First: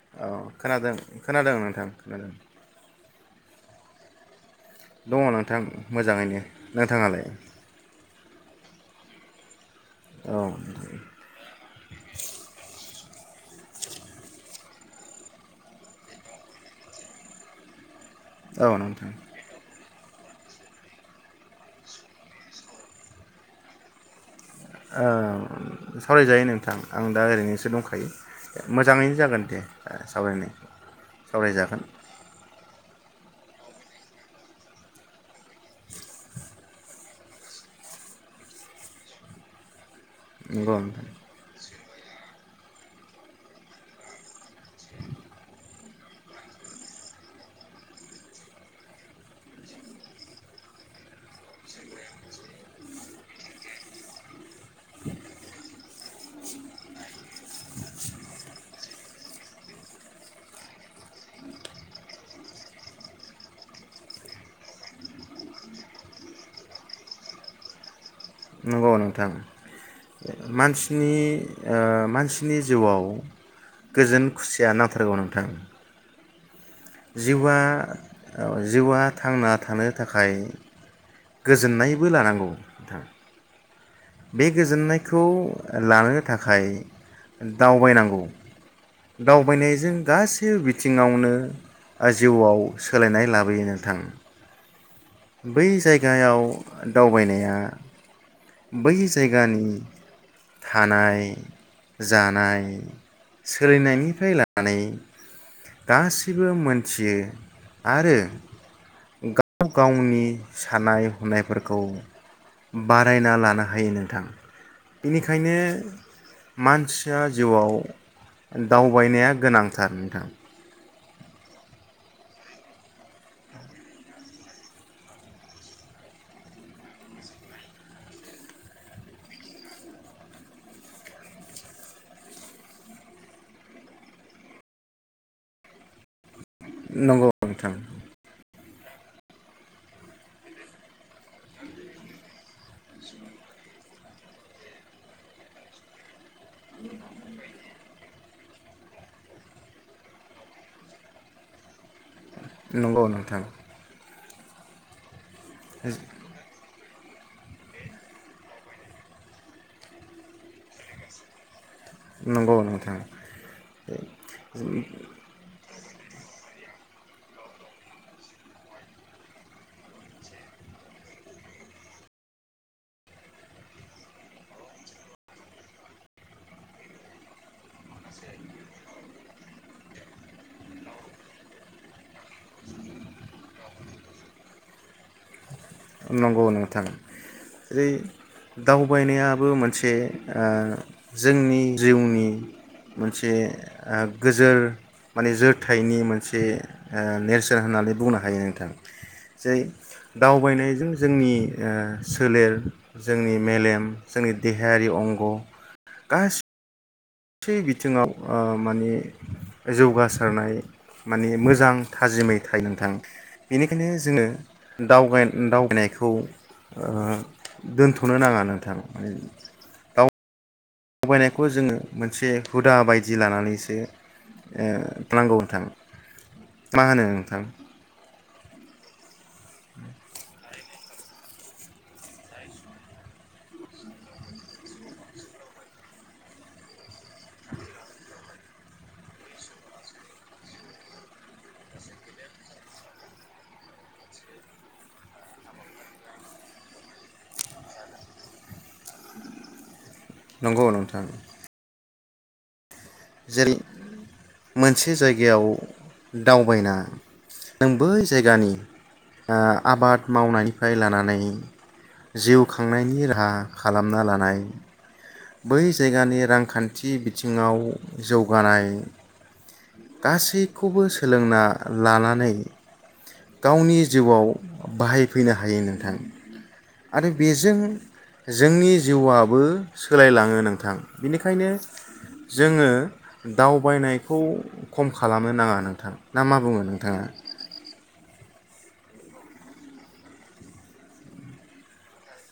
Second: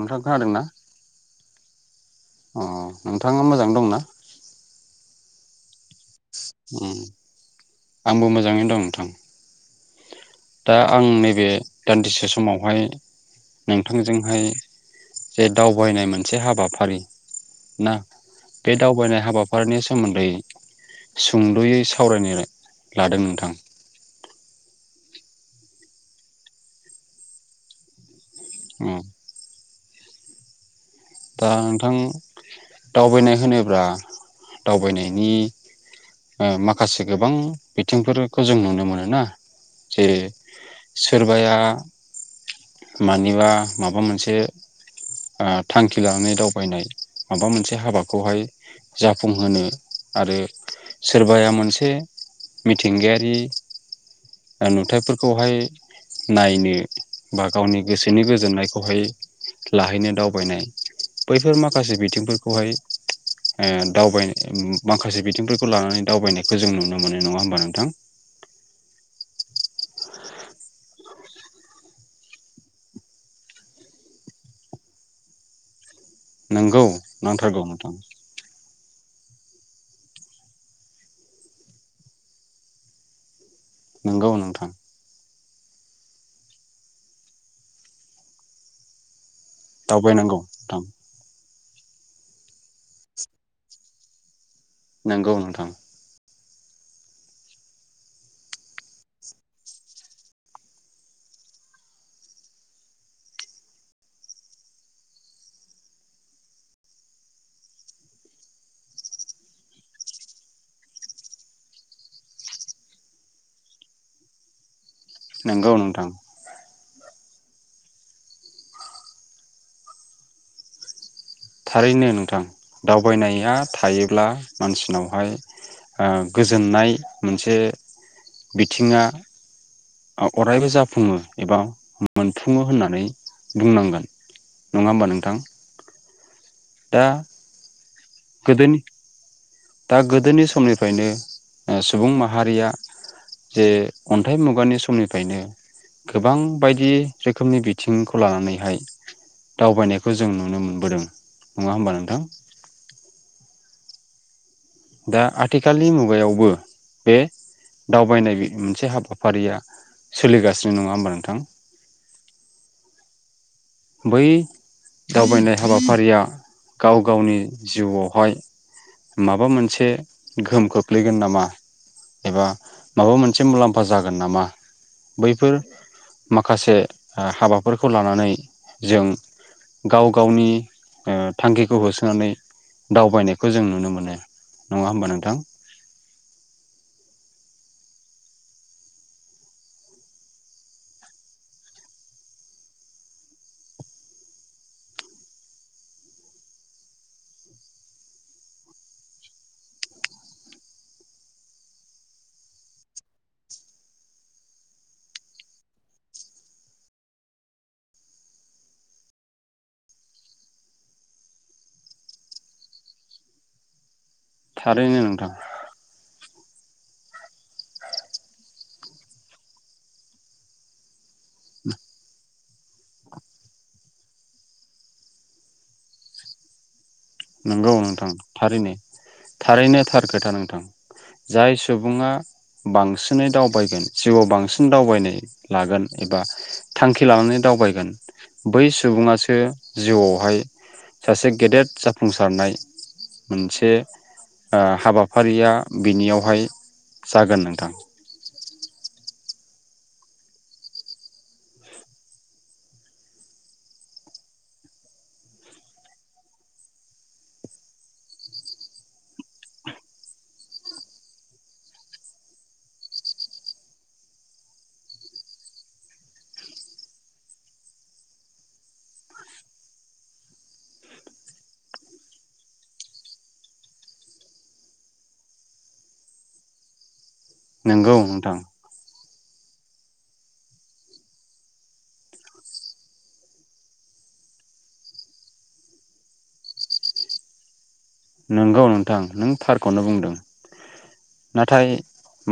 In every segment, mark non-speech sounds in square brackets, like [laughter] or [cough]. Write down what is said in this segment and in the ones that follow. नोंथां औ खोनादोंना खोनादों खोनादों नोंथां खोनादों अ [unintelligible] नोंथाङा मोजांयै दंना? दङ नोंथां। मोजाङैनो उम नोंथाङालाय? आंबो मोजाङैनो दं नोंथां। औ दा आं नैबे दान्दिसे समावहाय नोंथांजोंहाय जे दावबायनाय मोनसे हाबाफारि ना औ बे नोंथां दावबायनाय हाबाफारिनि सोमो दै सुंद'यै सावरायनो लादों नोंथां ओ सावरायजायो नोंथां आं दा ओरैनोसो दंखायो उम मोजाङैनो जागोन दे ओ सावरायनो दा नोंथां दावबायनाय होनोब्ला दावबायनायनि ओ माखासे गोबां बिथिंफोरखौ जों नुनो मोनो ना जे नंगौ नोंथां सोरबाया मानिबा माबा मोनसे थांखि लानानै दावबायनाय माबा मोनसे हाबाखौहाय जाफुंहोनो आरो सोरबाया मोनसे मिथिंगायारि नुथायाइफोरखौहाय नायनो बा गावनि गोसोनि गोजोननायखौहाय लाहैनो दावबायनाय बैफोर माखासे बिथिंफोरखौहाय ओ दावबायनाय माखासे बिथिंफोरखौ लानानै दावबायनायखौ जों नुनो मोननाय नङा होमबा नोंथां? नंगौ नोंथां मानसिनि ओ मानसिनि जिउआव गोजोन खुसिया नांथारगौ नोंथां नोंगौ जिउआ नांथारगौ नोंथां जिउआ थांना थानो थाखाय गोजोननायबो लानांगौ नोथां नोंगौ बे नोंथां गोजोननायखौ लानो थाखाय दावबायनांगौ दावबायनायजों दावबायनांगौ गासैबो नोंथां बिथिङावनो ओ जिउआव सोलायनाय लाबोयो नोंथां नोंगौ बै नोंथां जायगायाव दावबायनाया बै जायगानि थानाय जानाय सोलिनायनिफ्राय लानानै गासिबो मोनथियो आरो गाव गावनि साननाय हनायफोरखौ बारायना लानो हायो नोंथां बेनिखायनो नोंगौ नोंथां मानसि जा जिउआव दावबायनाया गोनांथार नोंथां थारैनो नोंथां दावबायनाया थायोब्ला मानसिनावहाय ओ गोजोननाय मोनसे बिथिङा अरायबो जाफुङो एबा मोनफुङो होननानै बुंनांगोन नङा होमबा नोंथां? दा नंगौ नोथां गोदोनि दा गोदोनि समनिफ्रायनो ओ सुबुं माहारिया जे अन्थाइ मुगानि समनिफ्रायनो गोबां बायदि रोखोमनि बिथिंखौ लानानैहाय दावबायनायखौ जों नुनो मोनबोदों नङा होमबा नोंथां? नंगौ नोंथां दा आथिखालनि मुगायावबो बे दावबायनाय मोनसे हाबाफारिया सोलिगासिनो नङा होमबा नोंथां नंगौ नोंथां बै दावबायनाय हाबाफारिया गाव गावनि जिउआवहाय माबा मोनसे गोहोम खोख्लैगोन नामा एबा माबा मोनसे मुलाम्फा जागोन नामा बैफोर माखासे हाबाफोरखौ लानानै जों गाव गावनि ओ थांखिखौ होसोनानै दावबायनायखौ जों नुनो मोनो नङा होमबा नोंथां नंगौ नोंथां जै दावबायनायाबो मोनसे ओ जोंनि जिउनि मोनसे गोजोर माने जोरथायनि मोनसे ओ नेरसोन होननानै बुंनो हायो नोंथां जै दावबायनाय जों जोंनि ओ सोलेर जोंनि मेलेम जोंनि देहायारि अंग गासि थि बिथिङाव ओ माने जौगासारनाय माने मोजां थाजिमै थाइ नोंथां बेनिखायनो जोङो थारैनो दावगाय नोंथां दावबायनायखौ ओ दोनथ'नो नाङा नोंथां दावबायनायखौ जोङो मोनसे हुदा बायदि लानानैसो ओ नांगौ नोंथां मा होनो नोंथां नंगौ नोंथां थारैनो थारैनो थार खोथा नोंथां जाय सुबुङा बांसिनै दावबायगोन जिउआव बांसिन दावबायनाय लागोन एबा थांखि लानानै दावबायगोन बै सुबुङासो जिउआवहाय सासे गेदेर जा फुंसारनाय मोनसे ओ हाबाफारिया बिनियावहाय जागोन नोंथां। नंगौ नोंथां जेरै मोनसे जायगायाव दावबायना नों बै जायगानि ओ आबाद मावनायनिफ्राय लानानै जिउ खांनायनि राहा खालामना लानाय बै जायगानि रांखान्थि बिथिङाव जौगानाय गासैखौबो सोलोंना लानानै गावनि जिउआव बाहायफैनो हायो नोंथां आरो बेजों नोंगौ नोंथां जोंनि जिवा बो सोलायलाङो नोंथां बिनिखायनो जोङो दावबायनायखौ खम खालामनो नाङा नोंथां ना मा बुङो नोंथाङा? नंगौ नोंथां नों थारखौनो बुंदों नाथाय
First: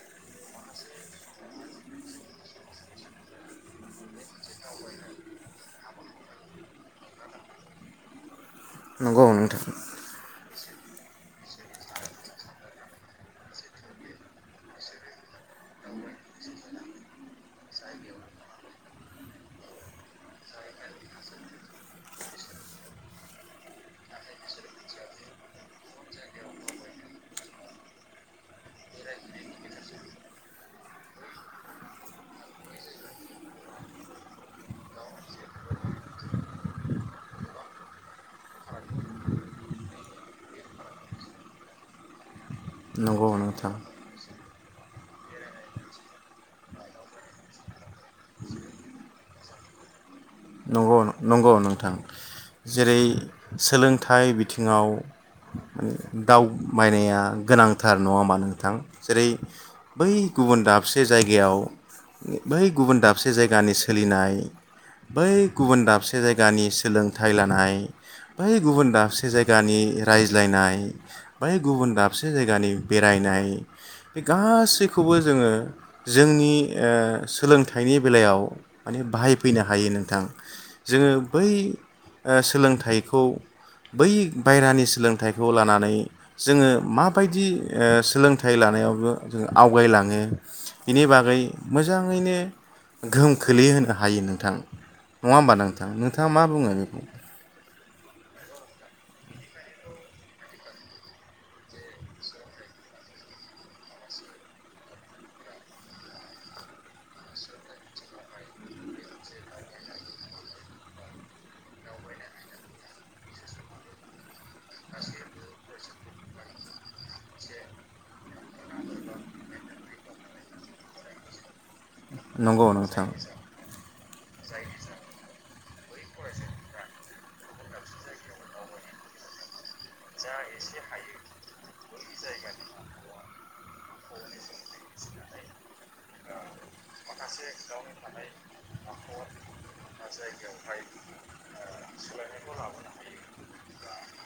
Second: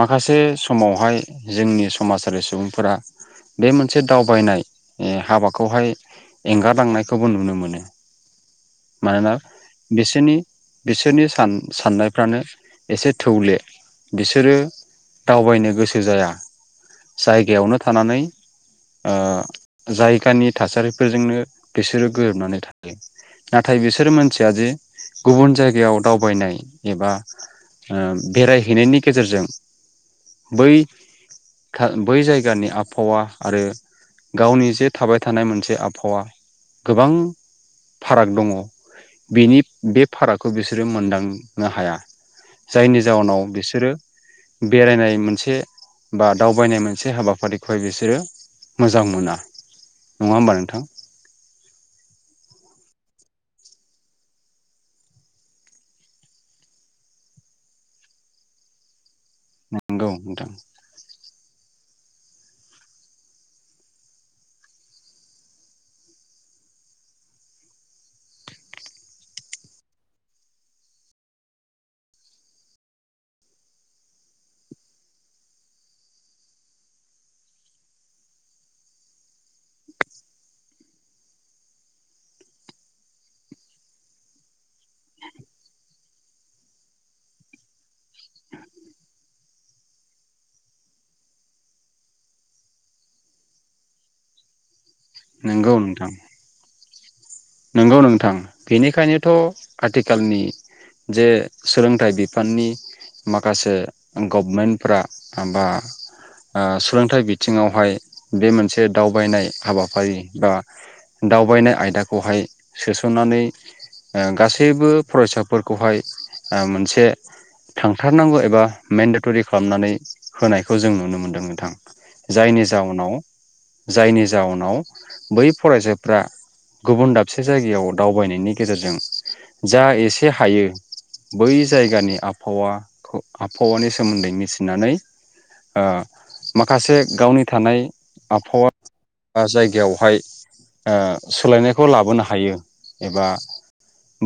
माखासे समावहाय जोंनि समाजारि सुबुंफोरा बे मोनसे दावबायनाय हाबाखौहाय एंगारलांनायखौबो नुनो मोनो। नंगौ मानोना नोंथां बेसेनि बिसोरनि सान साननायफ्रानो एसे थौले बिसोरो दावबायनो गोसो जाया जायगायावनो थानानै ओ जायगानि थासारिफोरजोंनो बिसोरो गोरोबनानै थायो। नाथाय बिसोर मानसिया जे गुबुन जायगायाव दावबायनाय एबा ओ बेरायहैनायनि गेजेरजों बै था बै जायगानि आबहावा आरो गावनि जे थाबाय थानाय मोनसे आबहावा गोबां फाराग दङ' बेनि बे फारागखौ बिसोरो मोनदांनो हाया। जायनि नंगौ जाहोनाव नोंथां बिसोरो बेरायनाय मोनसे बा दावबायनाय मोनसे हाबाफारिखौहाय बिसोरो मोजां मोना। नङा होमबा नोंथां नंगौ नंगौ नोंथां जेरै सोलोंथाइ बिथिङाव दावबायनाया गोनांथार नङा होमबा नोंथां जेरै नंगौ बै नोंथां गुबुन दाबसे जायगायाव बै गुबुन दाबसे जायगानि सोलिनाय बै गुबुन दाबसे जायगानि सोलोंथाइ लानाय, बै गुबुन दाबसे जायगानि रायज्लायनाय, बै गुबुन दाबसे जायगानि बेरायनाय बे गासैखौबो जोङो जोंनि ओ सोलोंथाइनि बेलायाव माने बाहायफैनो हायो नोंथां। जोङो बै ओ सोलोंथाइखौ बै बायहेरानि सोलोंथाइखौ लानानै जोङो माबायदि ओ सोलोंथाइ लानायावबो ओ आवगायलाङो बेनि बागै मोजाङैनो गोहोम खोलैहोनो हायो नोंथां। नङा होम्बा नोंथां। नोंथाङा मा बुङो बेखौ? नंगौ नोंथां बेनिखायनोथ' आथिखालनि जे सोलोंथाइ बिफाननि माखासे गभमेन्टफ्रा बा ओ सोलोंथाइ बिथिङावहाय बे मोनसे दावबायनाय हाबाफारि बा दावबायनाय आयदा खौहाय सोसननानै ओ गासैबो फरायसाफोरखौहाय ओ मोनसे थांथारनांगौ एबा मेन्डेटरि खालामनानै होनायखौ जों नुनो मोनदों नोंथां। जायनि नंगौ नोंथां। जाउनाव जायनि जाउनाव बै फरायसाफ्रा गुबुन दाबसे जायगायाव दावबायनायनि गेजेरजों जा एसे हायो बै जायगानि आबहावाखौ आबहावानि सोमोन्दै मिथिनानै ओ माखासे गावनि थानाय आबहावा जायगायावहाय आ सोलायनायखौ लाबोनो हायो एबा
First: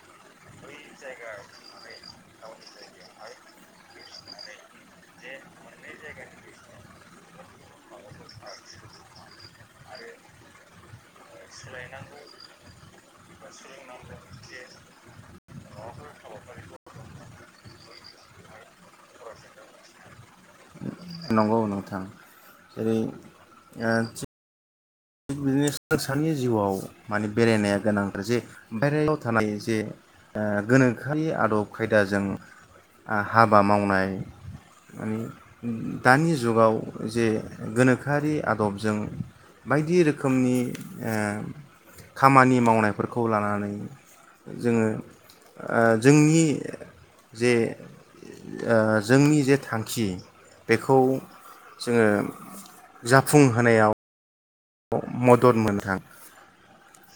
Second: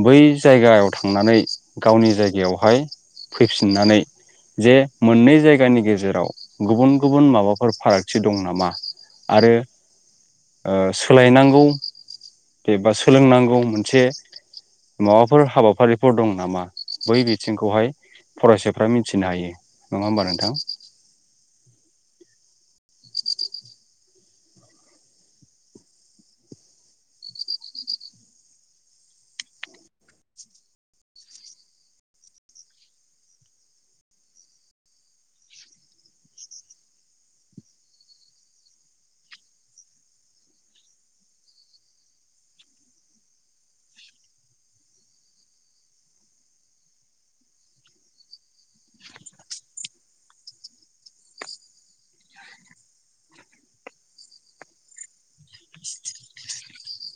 बै जायगायाव थांनानै गावनि जायगायावहाय फैफिननानै जे मोननै जायगानि गेजेराव गुबुन गुबुन माबाफोर फारागथि दं नामा आरो ओ सोलायनांगौ। एबा सोलोंनांगौ मोनसे माबाफोर हाबाफारिफोर दं नामा? बै बिथिंखौहाय फरायसाफ्रा मिथिनो हायो। नङा होमबा नोंथां? नंगौ नोंथां जेरै ओ बिदिनो [unintelligible] नि जिउआव माने बेरायनाया गोनांथार जे बेरायनायाव थानाय जे गोनोखोआरि आदब खायदाजों हाबा मावनाय माने दानि जुगाव जे गोनोखोआरि आदबजों बायदि रोखोमनि ओ खामानि मावनायफोरखौ लानानै जोङो ओ जोंनि जे जोंनि जे थांखि बेखौ जोङो जाफुंहोनायाव मदद मोनथों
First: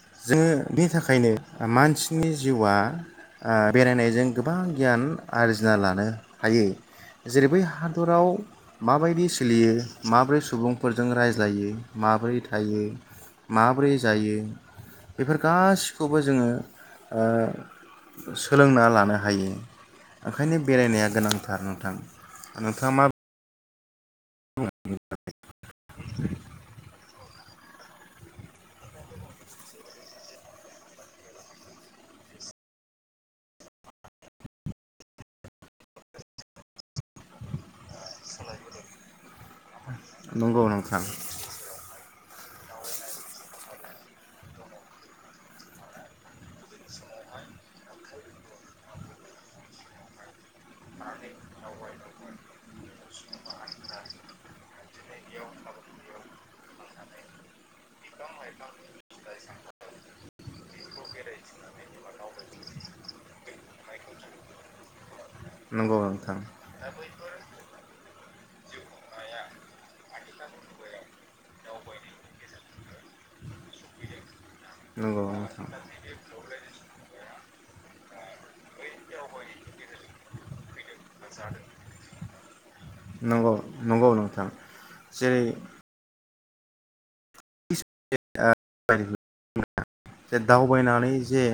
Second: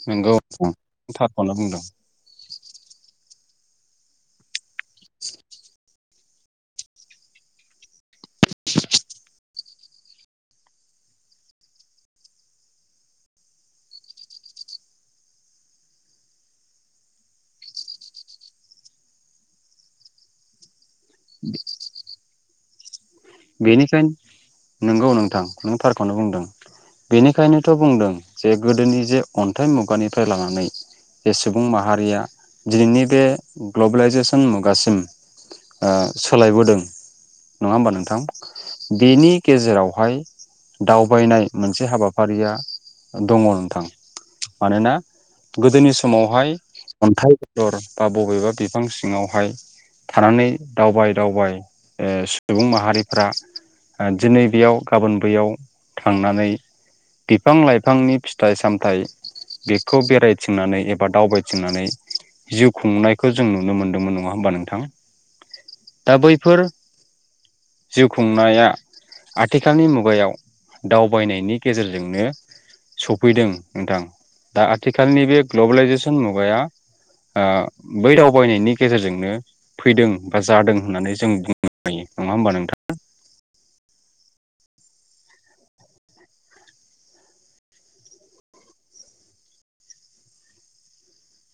नोंगौ जो [unintelligible] नि थाखायनो थारखौनो बुंदों मानसिनि जिउआ बेरायनायजों गोबां गियान आरजिना लानो हायो जेरै बै हादराव माबायदि सोलियो माबोरै सुबुंफोरजों रायज्लायो माबोरै थायो माबोरै जायो बेफोर गासिखौबो जोङो ओ सोलोंना लानो हायो ओंखायनो बेरायनाया गोनांथार नोंथां नोंथाङा मा बेनिखाय [unintelligible] नंगौ नोंथां नों थारखौनो बुंदों बेनिखायनोथ' बुंदों जे गोदोनि जे अन्थाइ मुगानिफ्राय लानानै जे सुबुं माहारिया दिनैनि बे ग्लबेलाइजेसन मुगासिम सोलायबोदों नङा होम्बा नोंथां बेनि गेजेरावहाय नंगौ नोंथां दावबायनाय मोनसे हाबा फारिया दङ नोंथां मानोना गोदोनि समावहाय अन्थाइ [unintelligible] दर बा बबेबा बिफां सिङावहाय थानानै दावबाय दावबाय सुबुं माहारि फ्रा दिनै बेयाव गाबोन बैयाव थांनानै बिफां लाइफांनि फिथाइ सामथाइ बेखौ बेरायथिंनानै एबा दावबायथिंनानै जिउ खुंनायखौ जों नुनो मोनदोंमोन नङा होमबा नोंथां नंगौ दा नोंथां बैफोर जिउ खुंनाया आथिखालनि मुगायाव दावबायनायनि गेजेरजोंनो सफैदों नोंथां दा नंगौ आथिखालनि बे नोंथां ग्लबेलाइजेसन मुगाया ओ बै दावबायनायनि गेजेरजोंनो फैदों बा जादों होननानै जों बुंनो हायो नङा होम्बा नोंथां नंगौ नंगौ नोंथां जेरै [unintelligible] जे दावबायनानै जे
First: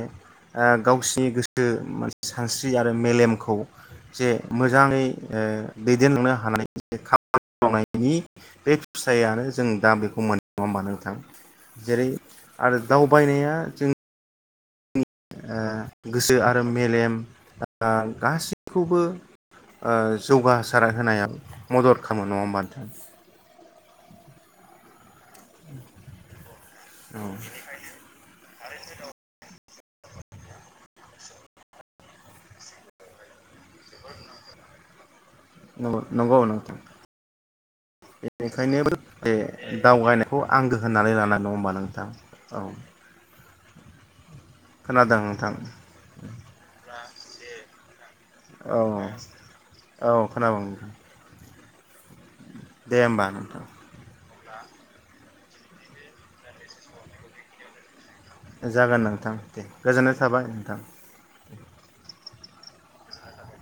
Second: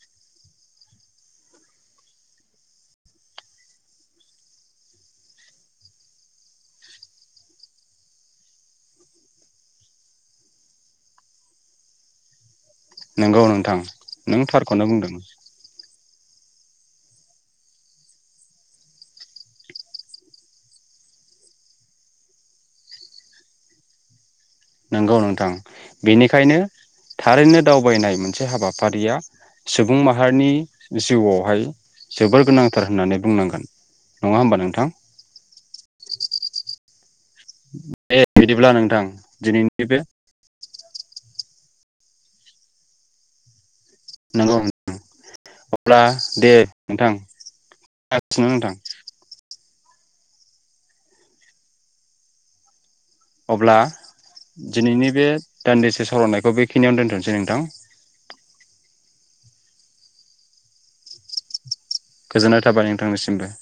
गावसिनि गोसो माने सानस्रि आरो मेलेमखौ जे मोजाङै ओ दैदेनलांनो हानायनि जे [unintelligible] खामानि मावनायनि बे फिथायानो जों दा बेखौ मोननाय नङा होम्बा नोंथां जेरै आरो नंगौ दावबायनाया नोंथां जों नों थार खौनो बुंदों ओ गोसो आरो मेलेम ओ गासैखौबो ओ जौगासार होनायाव मदद खालामो नङा होम्बा नोंथां नोंगौ नों थां बेनिखायनो थारैनो दावबायनाय मोनसे हाबाफारिया सुबुं माहारिनि जिउआवहाय जोबोर गोनांथार होननानै बुंनांगोन नङा होमबा नोंथां। नं- नंगौ नोंथां। दे बिदिब्ला बेनिखायनो नोंथां जे दिनैनि बे दावबानायखौ आंगो होननानै ला [unintelligible] नङा होनबा नों नोंथां औ। नंगौ नोंथां खोनादों नोंथां अब्ला दे नोंथां [unintelligible] नोंथां औ औ खोनागौ नोंथां। दे होमबा नोंथां। अब्ला दिनैनि बे दान्दिसे सरायनायखौ बेखिनियावनो दोन्थ'सै नोंथां। जागोन नोंथां दे गोजोननाय थाबाय नोंथां। गोजोननाय थाबाय नोंथांनिसिमबो। [unintelligible]